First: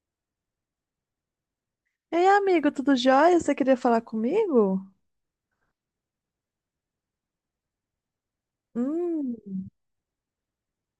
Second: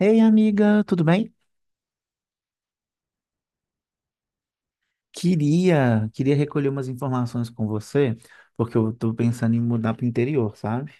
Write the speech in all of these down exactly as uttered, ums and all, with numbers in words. Ei, amiga, tudo bem? Ei, amigo, tudo jóia? Você queria falar comigo? Queria, queria recolher umas informações com você, porque eu tô Hum, pensando em mudar pro interior, sabe?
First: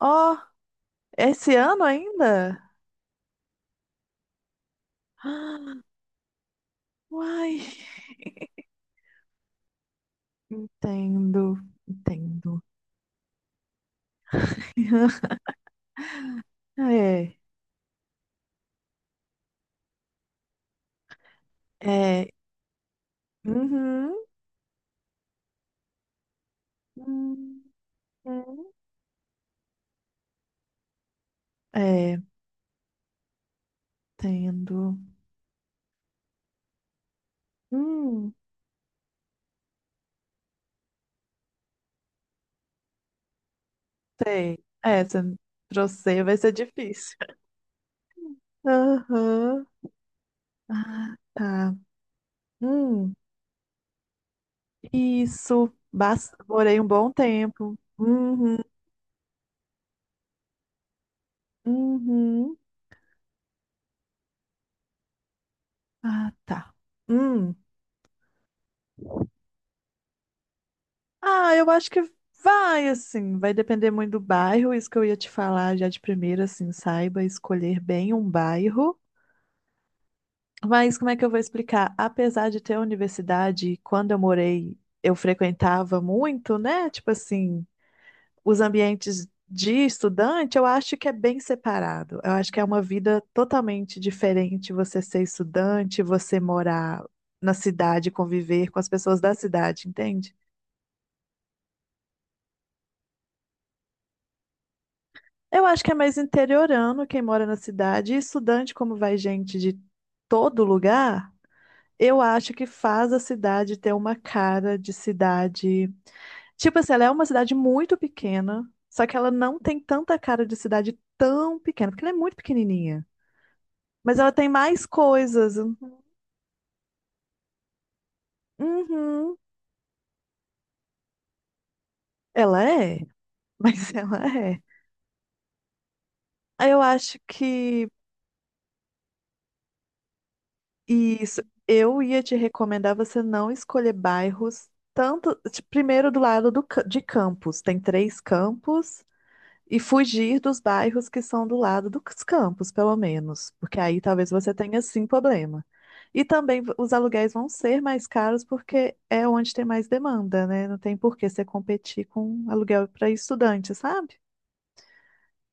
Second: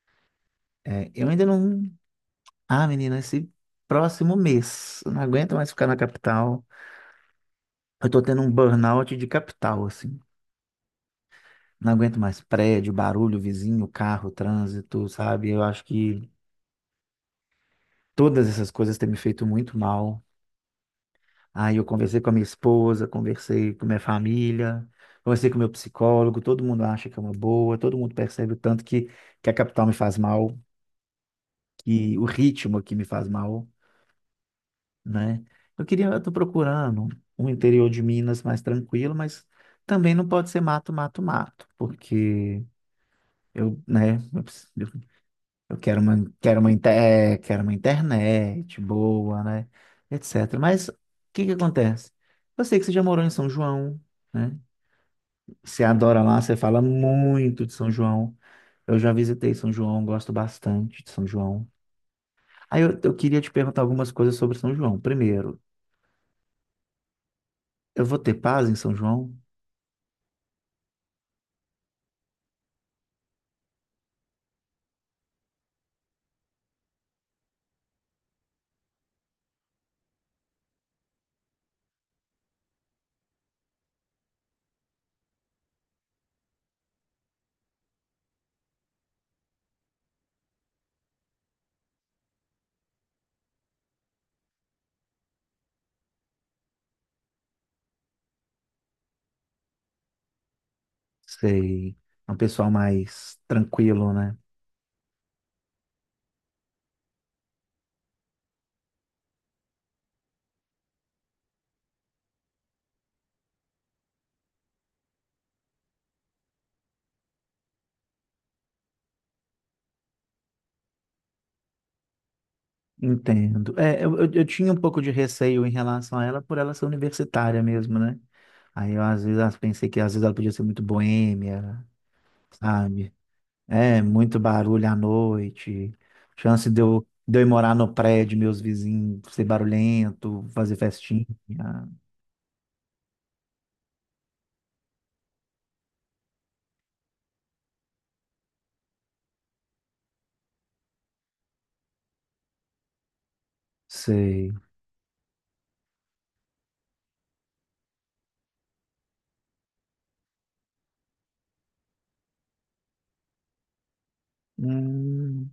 ó, É, eu ainda esse não. ano ainda? Ah, menina, esse próximo mês, eu não aguento mais Ah, ficar na capital. uai, Eu tô tendo um burnout de capital, assim. entendo, Não aguento mais entendo. prédio, barulho, vizinho, carro, trânsito, sabe? Eu acho que É, todas essas coisas têm me feito muito mal. Aí eu conversei com é, a minha esposa, conversei com minha uhum, família, conversei com meu psicólogo, todo mundo acha que é uma uhum, boa, todo mundo percebe o tanto que, que a capital me faz mal, que é, o ritmo aqui me faz mal, entendo. né? Eu queria, eu tô procurando um interior de Hum, Minas mais tranquilo, mas também não pode ser mato, mato, mato, porque eu, né, eu, sei. preciso- É, você, eu pra quero uma, você vai ser quero uma, inte- difícil. eh, quero uma internet boa, Aham, né, etcétera. Mas o Ah, que que tá. acontece? Eu sei que você já Hum, morou em São João, né? isso, Você adora bas- lá, você fala morei um bom muito de tempo. São João. Uhum, Eu já visitei São João, gosto bastante de São João. uhum. Aí eu, eu queria te perguntar algumas coisas sobre São João. Primeiro, Ah, tá. Hum. eu vou ter paz em São João? Ah, eu acho que vai, assim, vai depender muito do bairro, isso que eu ia te falar já de primeira, assim, saiba escolher bem um bairro. Mas como é que eu vou explicar? Apesar de ter universidade, quando eu morei, eu frequentava muito, né? Tipo assim, os ambientes de estudante, eu acho que é bem separado. Eu acho que é uma vida totalmente diferente você ser estudante, você morar na cidade, conviver com as pessoas da cidade, entende? Sei, é um pessoal mais tranquilo, né? Eu acho que é mais interiorano quem mora na cidade. E estudante, como vai gente de todo lugar, eu acho que faz a cidade ter uma cara de cidade. Tipo assim, ela é uma cidade muito pequena, só que ela não tem tanta cara de cidade tão pequena, porque ela é muito pequenininha. Entendo. É, eu, Mas ela eu, eu tem tinha um mais pouco de coisas. receio em relação a ela, por ela ser universitária mesmo, né? Aí eu às Uhum, vezes pensei que às vezes ela podia ser muito boêmia, ela é, sabe? mas É, ela muito é. barulho à noite. Chance de Eu eu, acho de eu ir morar que no prédio, meus vizinhos ser barulhento, fazer festinha. isso, eu ia te recomendar você não escolher bairros tanto, ti- primeiro do lado do, ca- de campos, tem três campos, e fugir dos bairros que são do lado dos campos, pelo menos, porque aí talvez Sei. você tenha sim problema. E também v- os aluguéis vão ser mais caros porque é onde tem mais demanda, né? Não tem por que você competir com aluguel para estudante, sabe? Hum,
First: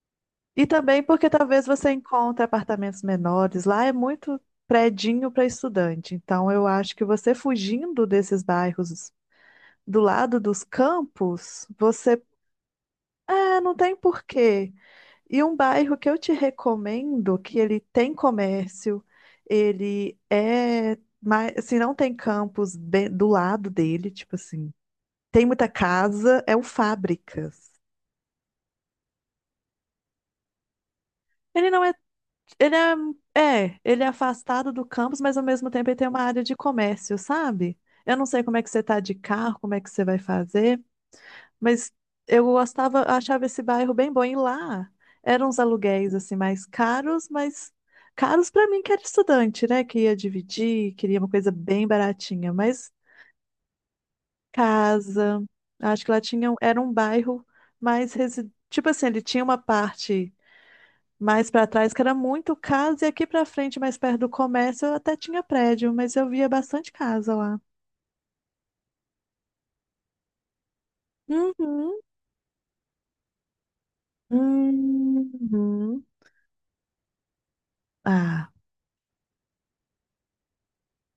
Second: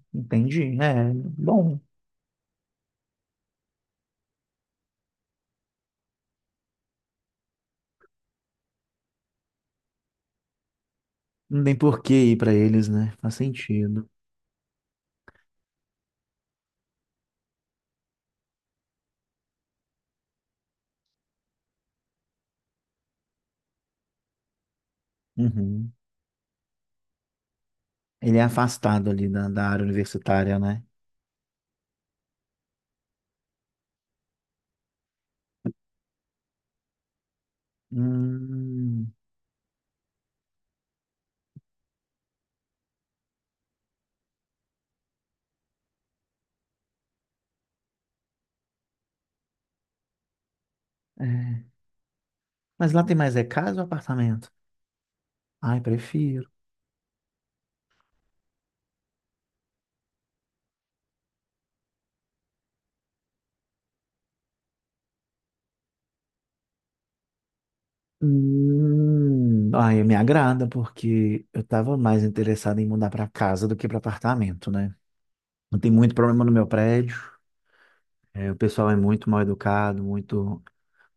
E entendi. também É, porque talvez bom. você encontre apartamentos menores. Lá é muito predinho para estudante. Então, eu acho que você fugindo desses bairros do lado dos Não campos, tem por que você. ir pra eles, né? Faz É, não tem sentido. porquê. E um bairro que eu te recomendo, que ele tem comércio, ele é. Mas, se não tem campos de- do lado dele, tipo assim, tem muita Uhum. casa, é o Fábricas. Ele é afastado ali da, da área universitária, né? Ele não é Ele é, é, ele é afastado do campus, mas ao mesmo tempo ele tem uma área de comércio, sabe? Eu não sei como é que você tá Hum, de carro, como é que você vai fazer, mas eu gostava, achava esse bairro bem bom. E lá eram uns aluguéis assim mais caros, mas caros pra mim que era estudante, né? Que ia dividir, queria uma coisa é. bem baratinha, Mas mas lá tem mais é casa ou apartamento? casa, Ai, acho que lá prefiro. tinha, um- era um bairro mais resi... tipo assim, ele tinha uma parte mais para trás, que era muito casa, e aqui para frente, mais perto do comércio, eu até tinha prédio, mas eu via bastante casa lá. Hum, ai, me agrada porque eu estava Uhum. mais interessado em mudar para casa do que para apartamento, né? Não tem Uhum. muito problema no meu prédio. É, Ah, o pessoal é muito mal educado, muito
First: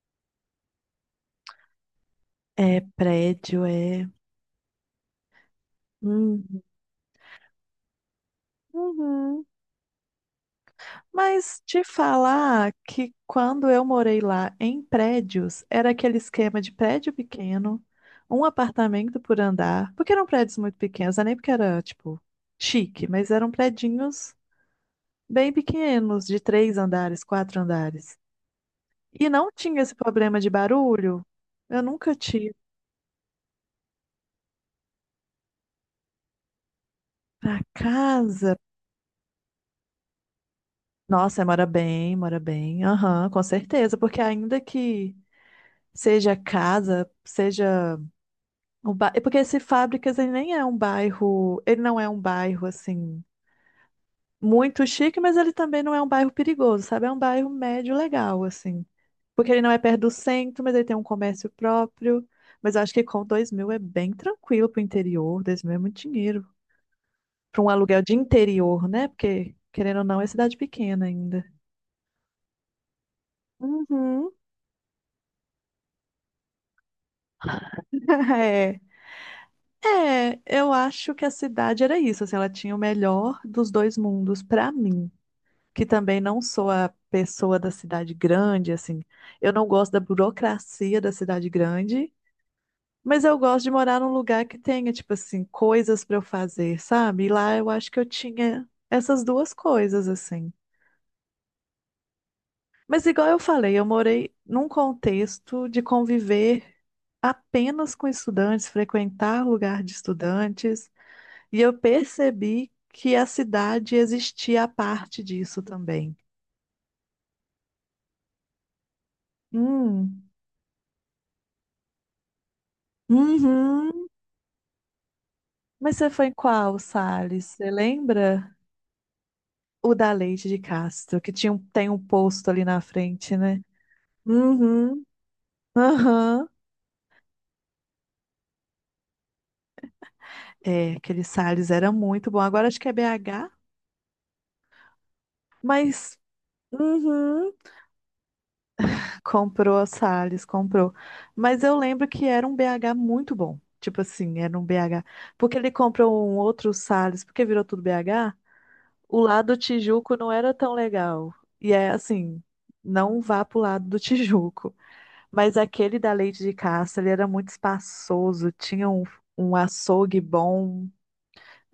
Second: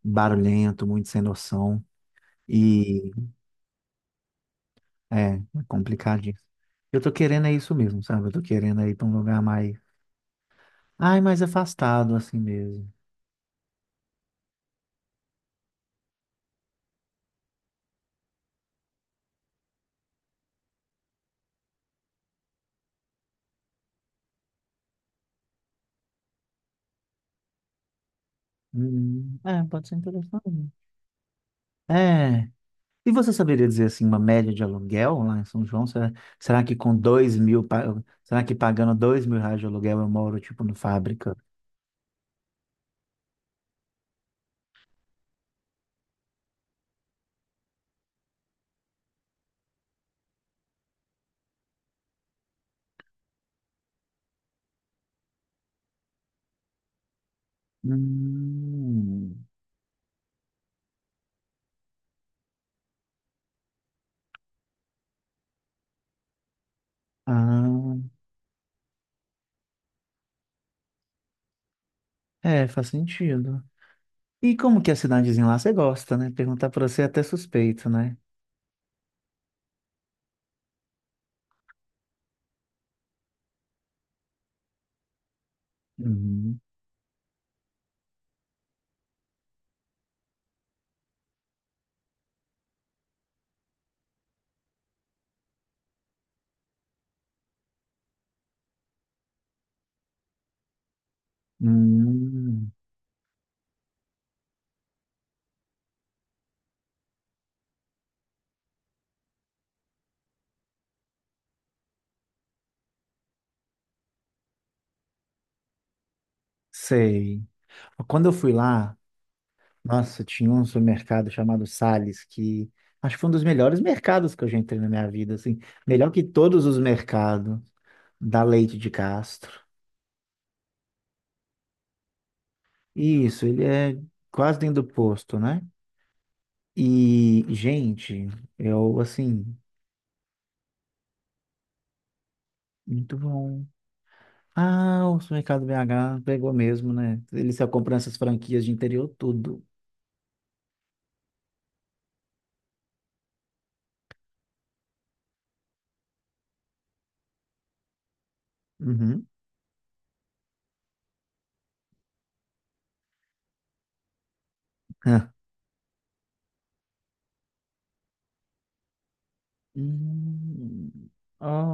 barulhento, muito sem noção é e prédio, é. é, é complicadinho. Uhum. Eu tô querendo é isso mesmo, sabe? Eu tô querendo é ir para um lugar Uhum. mais, ai, mais Mas te afastado assim falar mesmo. que quando eu morei lá em prédios, era aquele esquema de prédio pequeno, um apartamento por andar, porque eram prédios muito pequenos, não é nem porque era, tipo, chique, mas eram prédios bem pequenos, de três andares, quatro andares. E Hum, não é, tinha pode ser esse problema de interessante. barulho. Eu nunca É, tive. e você saberia dizer assim uma média de aluguel lá em São João? Será, será que com dois Pra mil, pa- será que casa. pagando dois mil reais de aluguel eu moro tipo no fábrica? Nossa, mora bem, mora bem. Aham, com certeza. Porque ainda que seja casa, seja um bairro. Porque esse Fábricas, ele nem é um bairro. Ele não é um bairro assim muito chique, mas ele também não é um bairro perigoso, sabe? É um bairro médio legal, assim. Hum, Porque ele não é perto do centro, mas ele tem um comércio próprio. Mas eu acho que com dois mil é bem tranquilo pro interior. dois mil é muito dinheiro. Para um ah, aluguel de interior, né? Porque, querendo ou não, é cidade pequena ainda. é, faz sentido. Uhum. E como que é a cidadezinha lá você gosta, né? Perguntar pra você é até suspeito, né? É. É, eu acho que a cidade era isso, assim, ela tinha o melhor dos dois mundos pra mim. Que também não Uhum. sou a pessoa da cidade grande, assim. Eu não gosto da burocracia da cidade grande, mas eu gosto de morar num lugar que tenha, tipo assim, coisas para eu fazer, sabe? E lá eu acho que eu tinha essas duas coisas, assim. Hum, Mas igual eu falei, eu morei num contexto de conviver apenas com estudantes, frequentar lugar de estudantes, e eu percebi que a cidade existia a parte disso também. sei. Quando eu fui lá, nossa, Hum. tinha um supermercado chamado Sales que acho que foi um dos melhores Uhum. mercados que eu já entrei na minha vida, assim, Mas você melhor que foi em todos os qual, Salles? mercados. Você Da lembra? Leite de Castro. O da Leite de Castro, que tinha um, tem um posto ali na frente, Isso, né? ele é quase dentro do Uhum, posto, né? aham. E, gente, eu, assim, É, aquele Salles era muito bom. Agora acho que é muito B H, bom. Ah, o Supermercado mas... B H pegou mesmo, né? Ele Uhum. saiu comprando essas franquias de interior, tudo. Comprou a Salles, comprou. Mas eu lembro que era um B H muito bom. Tipo assim, era um B H. Porque ele comprou um outro Salles, porque virou tudo B H, o Uhum. lado do Tijuco não era tão legal. E é assim, não vá pro lado do Tijuco. Ah. Mas aquele da Leite de Castro, ele era muito espaçoso, tinha um, um açougue bom. Hum,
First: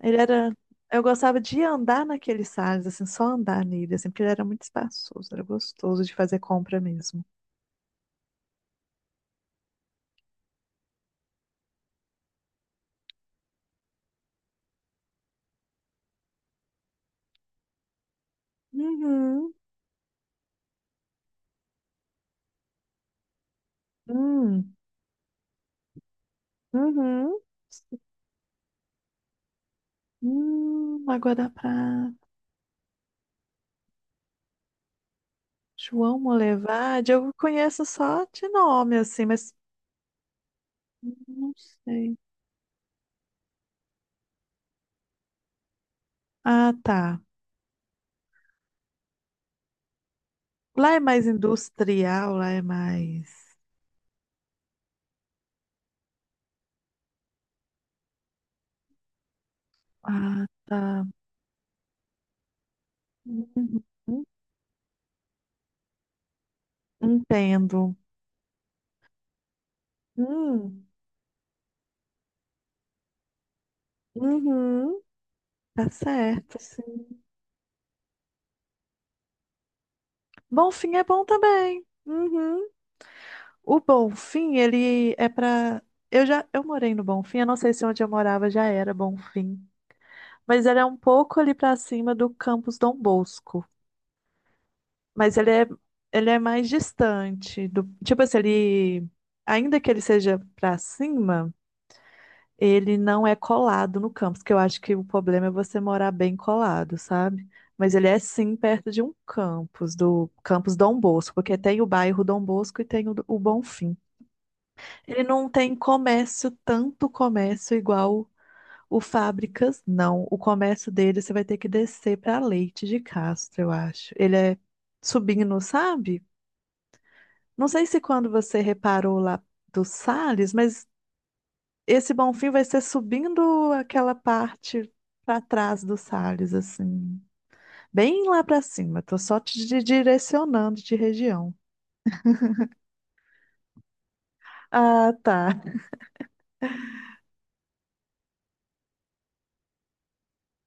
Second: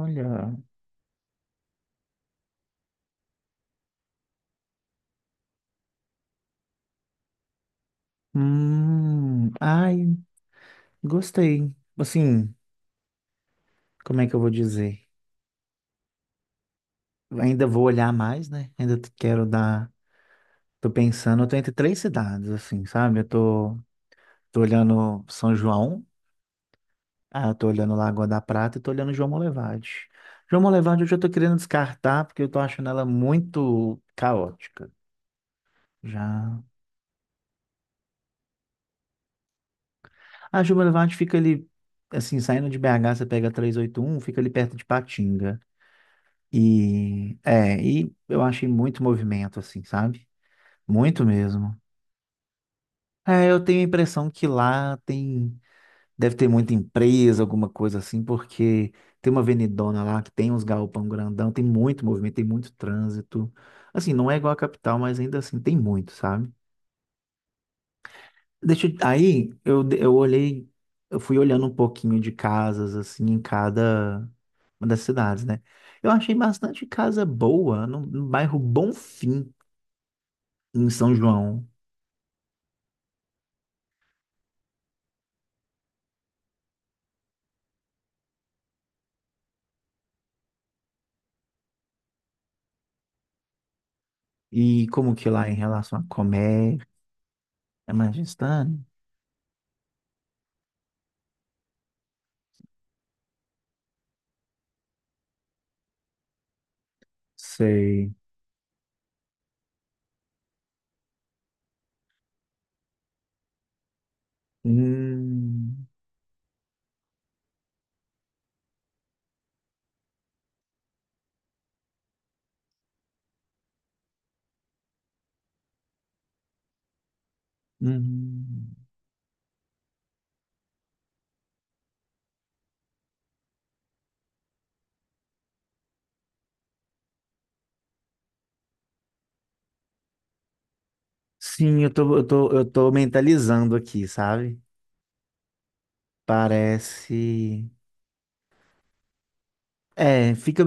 Ele era. Eu gostava de andar naqueles sales, assim, só andar nele, assim, porque ele era muito espaçoso, era gostoso de fazer compra mesmo. Hum, ai, gostei. Assim, como é que eu vou dizer? Ainda vou olhar mais, né? Ainda t- quero Uhum, dar. Tô pensando, eu tô entre três cidades, assim, sabe? Eu tô Tô Hum, olhando São João, uhum. ah, eu tô olhando Lagoa da Prata e tô olhando João Molevade. João Molevade Hum, eu já tô Água da querendo descartar porque eu tô achando ela muito caótica. João Já. Molevade, eu conheço só de nome, assim, mas A João Molevade fica não ali, sei. assim, saindo de B H, você pega trezentos e oitenta e um, fica ali perto de Patinga. Ah, tá. E é, e eu achei muito movimento, assim, sabe? Lá é Muito mais mesmo. industrial, lá é mais. É, eu tenho a impressão que lá tem. Deve ter muita empresa, alguma coisa assim, porque tem uma avenidona lá que Ah, tem uns tá. galpão grandão, tem muito movimento, tem muito trânsito. Uhum. Assim, não é igual a capital, mas ainda assim tem muito, sabe? Entendo. Deixa, eu- aí eu, de- eu olhei, Hum. eu fui olhando um pouquinho de casas, assim, em cada uma das Uhum. cidades, né? Tá Eu achei certo. bastante Sim. casa boa no, no bairro Bonfim, Bom em fim é São bom João. também. Uhum. O Bom Fim, ele é pra. Eu já eu morei no Bom Fim, eu não sei se onde eu morava já era Bom Fim, mas ele é um pouco ali pra cima do Campus Dom Bosco, E como que mas lá ele em é relação a ele é mais comércio, distante do, é mais tipo assim, distante? ele ainda que ele seja pra cima. Ele não é colado no campus, que eu acho que o problema é você morar bem colado, sabe? Mas ele Sei. é sim perto de um campus, do campus Dom Bosco, porque tem o bairro Dom Bosco e tem o, o Bonfim. Ele não tem Hum. comércio, tanto comércio igual o Fábricas, não. O comércio dele você vai ter que descer para Leite de Castro, eu acho. Ele é subindo, sabe? Não sei se quando você Uhum. reparou lá do Salles, mas esse Bonfim vai ser subindo aquela parte para trás do Salles, assim. Bem lá para cima. Tô só te di- direcionando de região. Sim, eu tô, eu tô, eu tô mentalizando aqui, sabe? Ah, tá. Parece. É, fica.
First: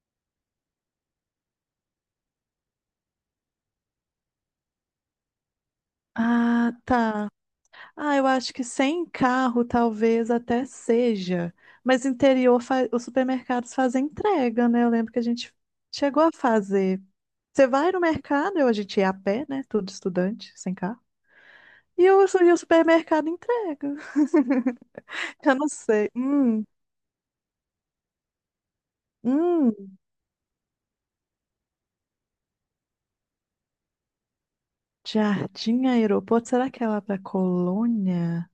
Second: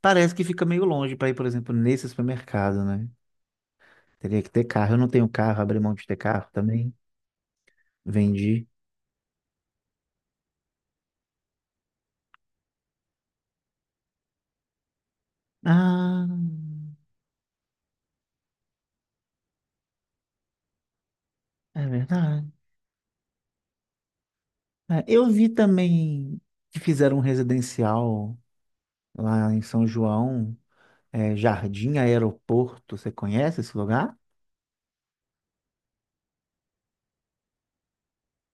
Parece que fica meio longe para ir, por exemplo, nesse supermercado, né? Teria que ter carro. Eu não tenho carro, abri mão de ter carro Ah, também. tá. Ah, eu acho que Vendi. sem carro talvez até seja. Mas interior, fa- os supermercados fazem entrega, né? Eu lembro que a gente chegou Ah, a fazer. Você vai no mercado, eu, a gente ia a pé, né? Tudo estudante, sem carro. é E o, su- verdade. E o supermercado entrega. É, eu vi Eu não sei. também Hum, que fizeram um residencial lá em São hum. João, é, Jardim Aeroporto. Você conhece esse lugar? Jardim Aeroporto, será que é lá pra Colônia?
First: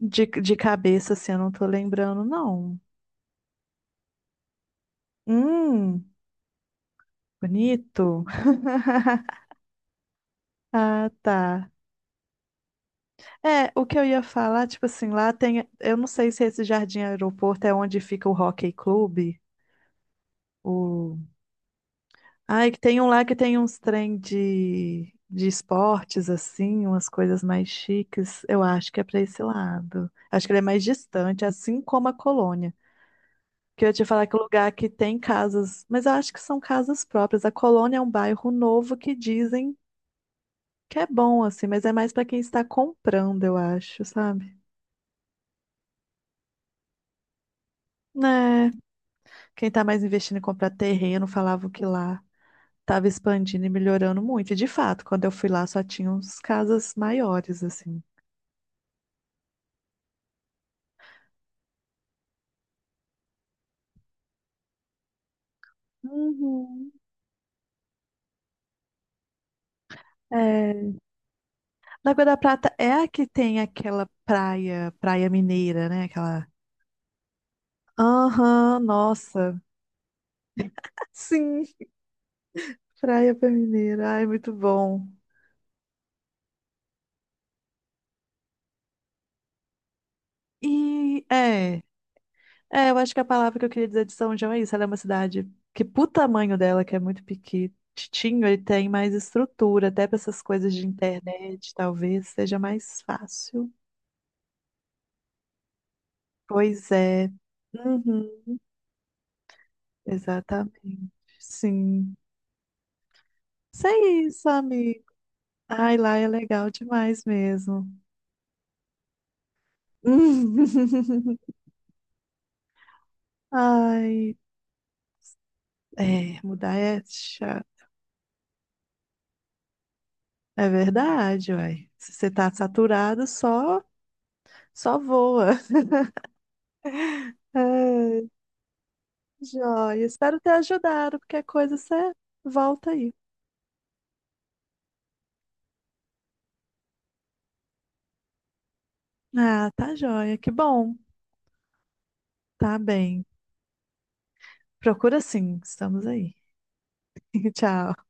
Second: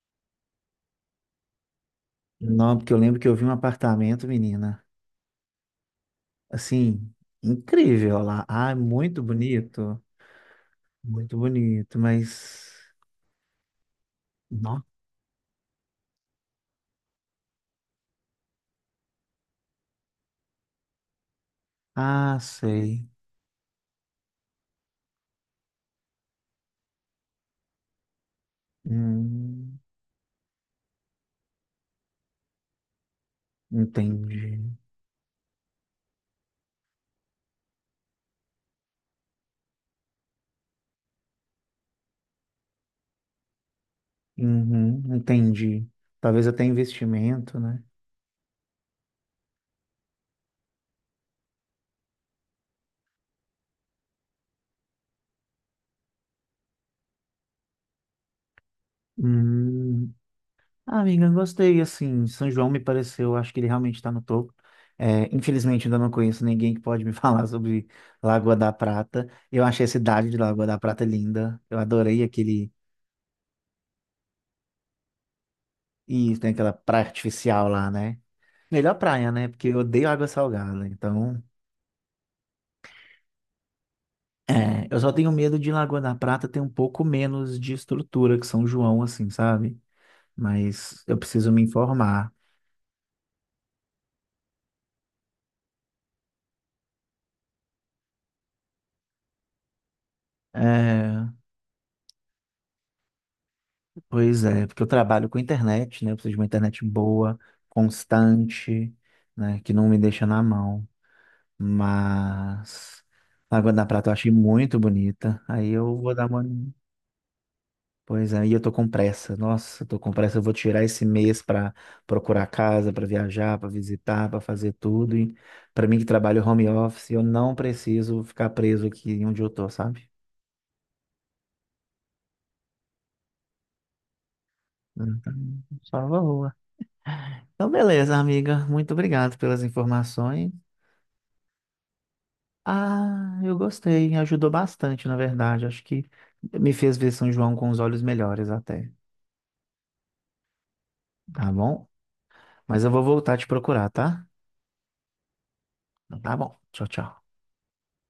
De, de cabeça, assim, eu não tô lembrando, Não, não. porque eu lembro que eu vi um apartamento, menina, Hum, assim, incrível bonito. lá. Ah, é muito bonito, Ah, muito tá. bonito, mas É, o que eu ia falar, não. tipo assim, lá tem. Eu não sei se esse Jardim Aeroporto é onde fica o Hockey Clube. O... Ah, Ai, que tem sei. um lá que tem uns trem de, de esportes, assim, umas coisas mais chiques. Eu acho que é pra esse Hum, lado. Acho que ele é mais distante, assim como a Colônia. Que eu ia te falar que o lugar entendi. que tem casas, mas eu acho que são casas próprias. A Colônia é um bairro novo que dizem que é bom, assim, mas é mais pra quem está comprando, eu acho, sabe? Uhum, entendi. Talvez até investimento, né? Né? Quem tá mais investindo em comprar terreno falava que lá tava expandindo e melhorando muito. E de fato, quando eu fui lá só tinha uns casas maiores, assim. Hum, ah, amiga, eu gostei. Assim, São João me pareceu, acho que ele realmente está no topo. É, infelizmente, ainda não conheço ninguém que Uhum. pode me falar sobre Lagoa da Prata. Eu achei a cidade de Lagoa da É... Prata linda. Eu adorei Lagoa da Prata aquele. é a que tem aquela praia, praia mineira, né? E Aquela. tem aquela praia artificial lá, né? Aham, Melhor praia, né? nossa. Porque eu odeio água salgada. Então, Sim. Praia pra mineira. Ai, muito é, eu bom. só tenho medo de Lagoa da Prata ter um pouco menos de estrutura que São João, assim, sabe? Mas eu E preciso me é, informar. é, eu acho que a palavra que eu queria dizer de São João é isso. Ela é uma cidade que, pro tamanho dela, que é muito pequitinho, ele tem mais estrutura, até para essas coisas de É, internet, talvez seja mais fácil. pois é, porque eu trabalho com internet, né? Eu preciso de uma internet Pois é. boa, Uhum, constante, né? Que não me deixa na mão. exatamente. Sim. Mas Lagoa da Isso é Prata eu achei isso, muito amigo. bonita. Aí eu Ai, vou lá dar é uma. legal demais mesmo. Pois aí eu tô com pressa. Nossa, eu tô com pressa. Eu vou tirar esse mês pra procurar casa, pra viajar, pra visitar, Ai, pra fazer tudo. E para mim que é, trabalho home mudar é office, eu não chato. preciso ficar preso aqui onde eu tô, sabe? É verdade, uai. Se você tá saturado, só, só Então, voa. só voa. Então, beleza, Ai, amiga. Muito obrigado pelas joia. Espero ter informações. ajudado. Qualquer coisa você volta aí. Ah, eu gostei. Ajudou bastante, na verdade. Acho que me fez ver São João com os olhos melhores até. Ah, tá joia. Que bom. Tá bom? Tá Mas eu vou bem. voltar a te procurar, tá? Procura sim. Estamos Então, aí. tá bom. Tchau, tchau. Tchau.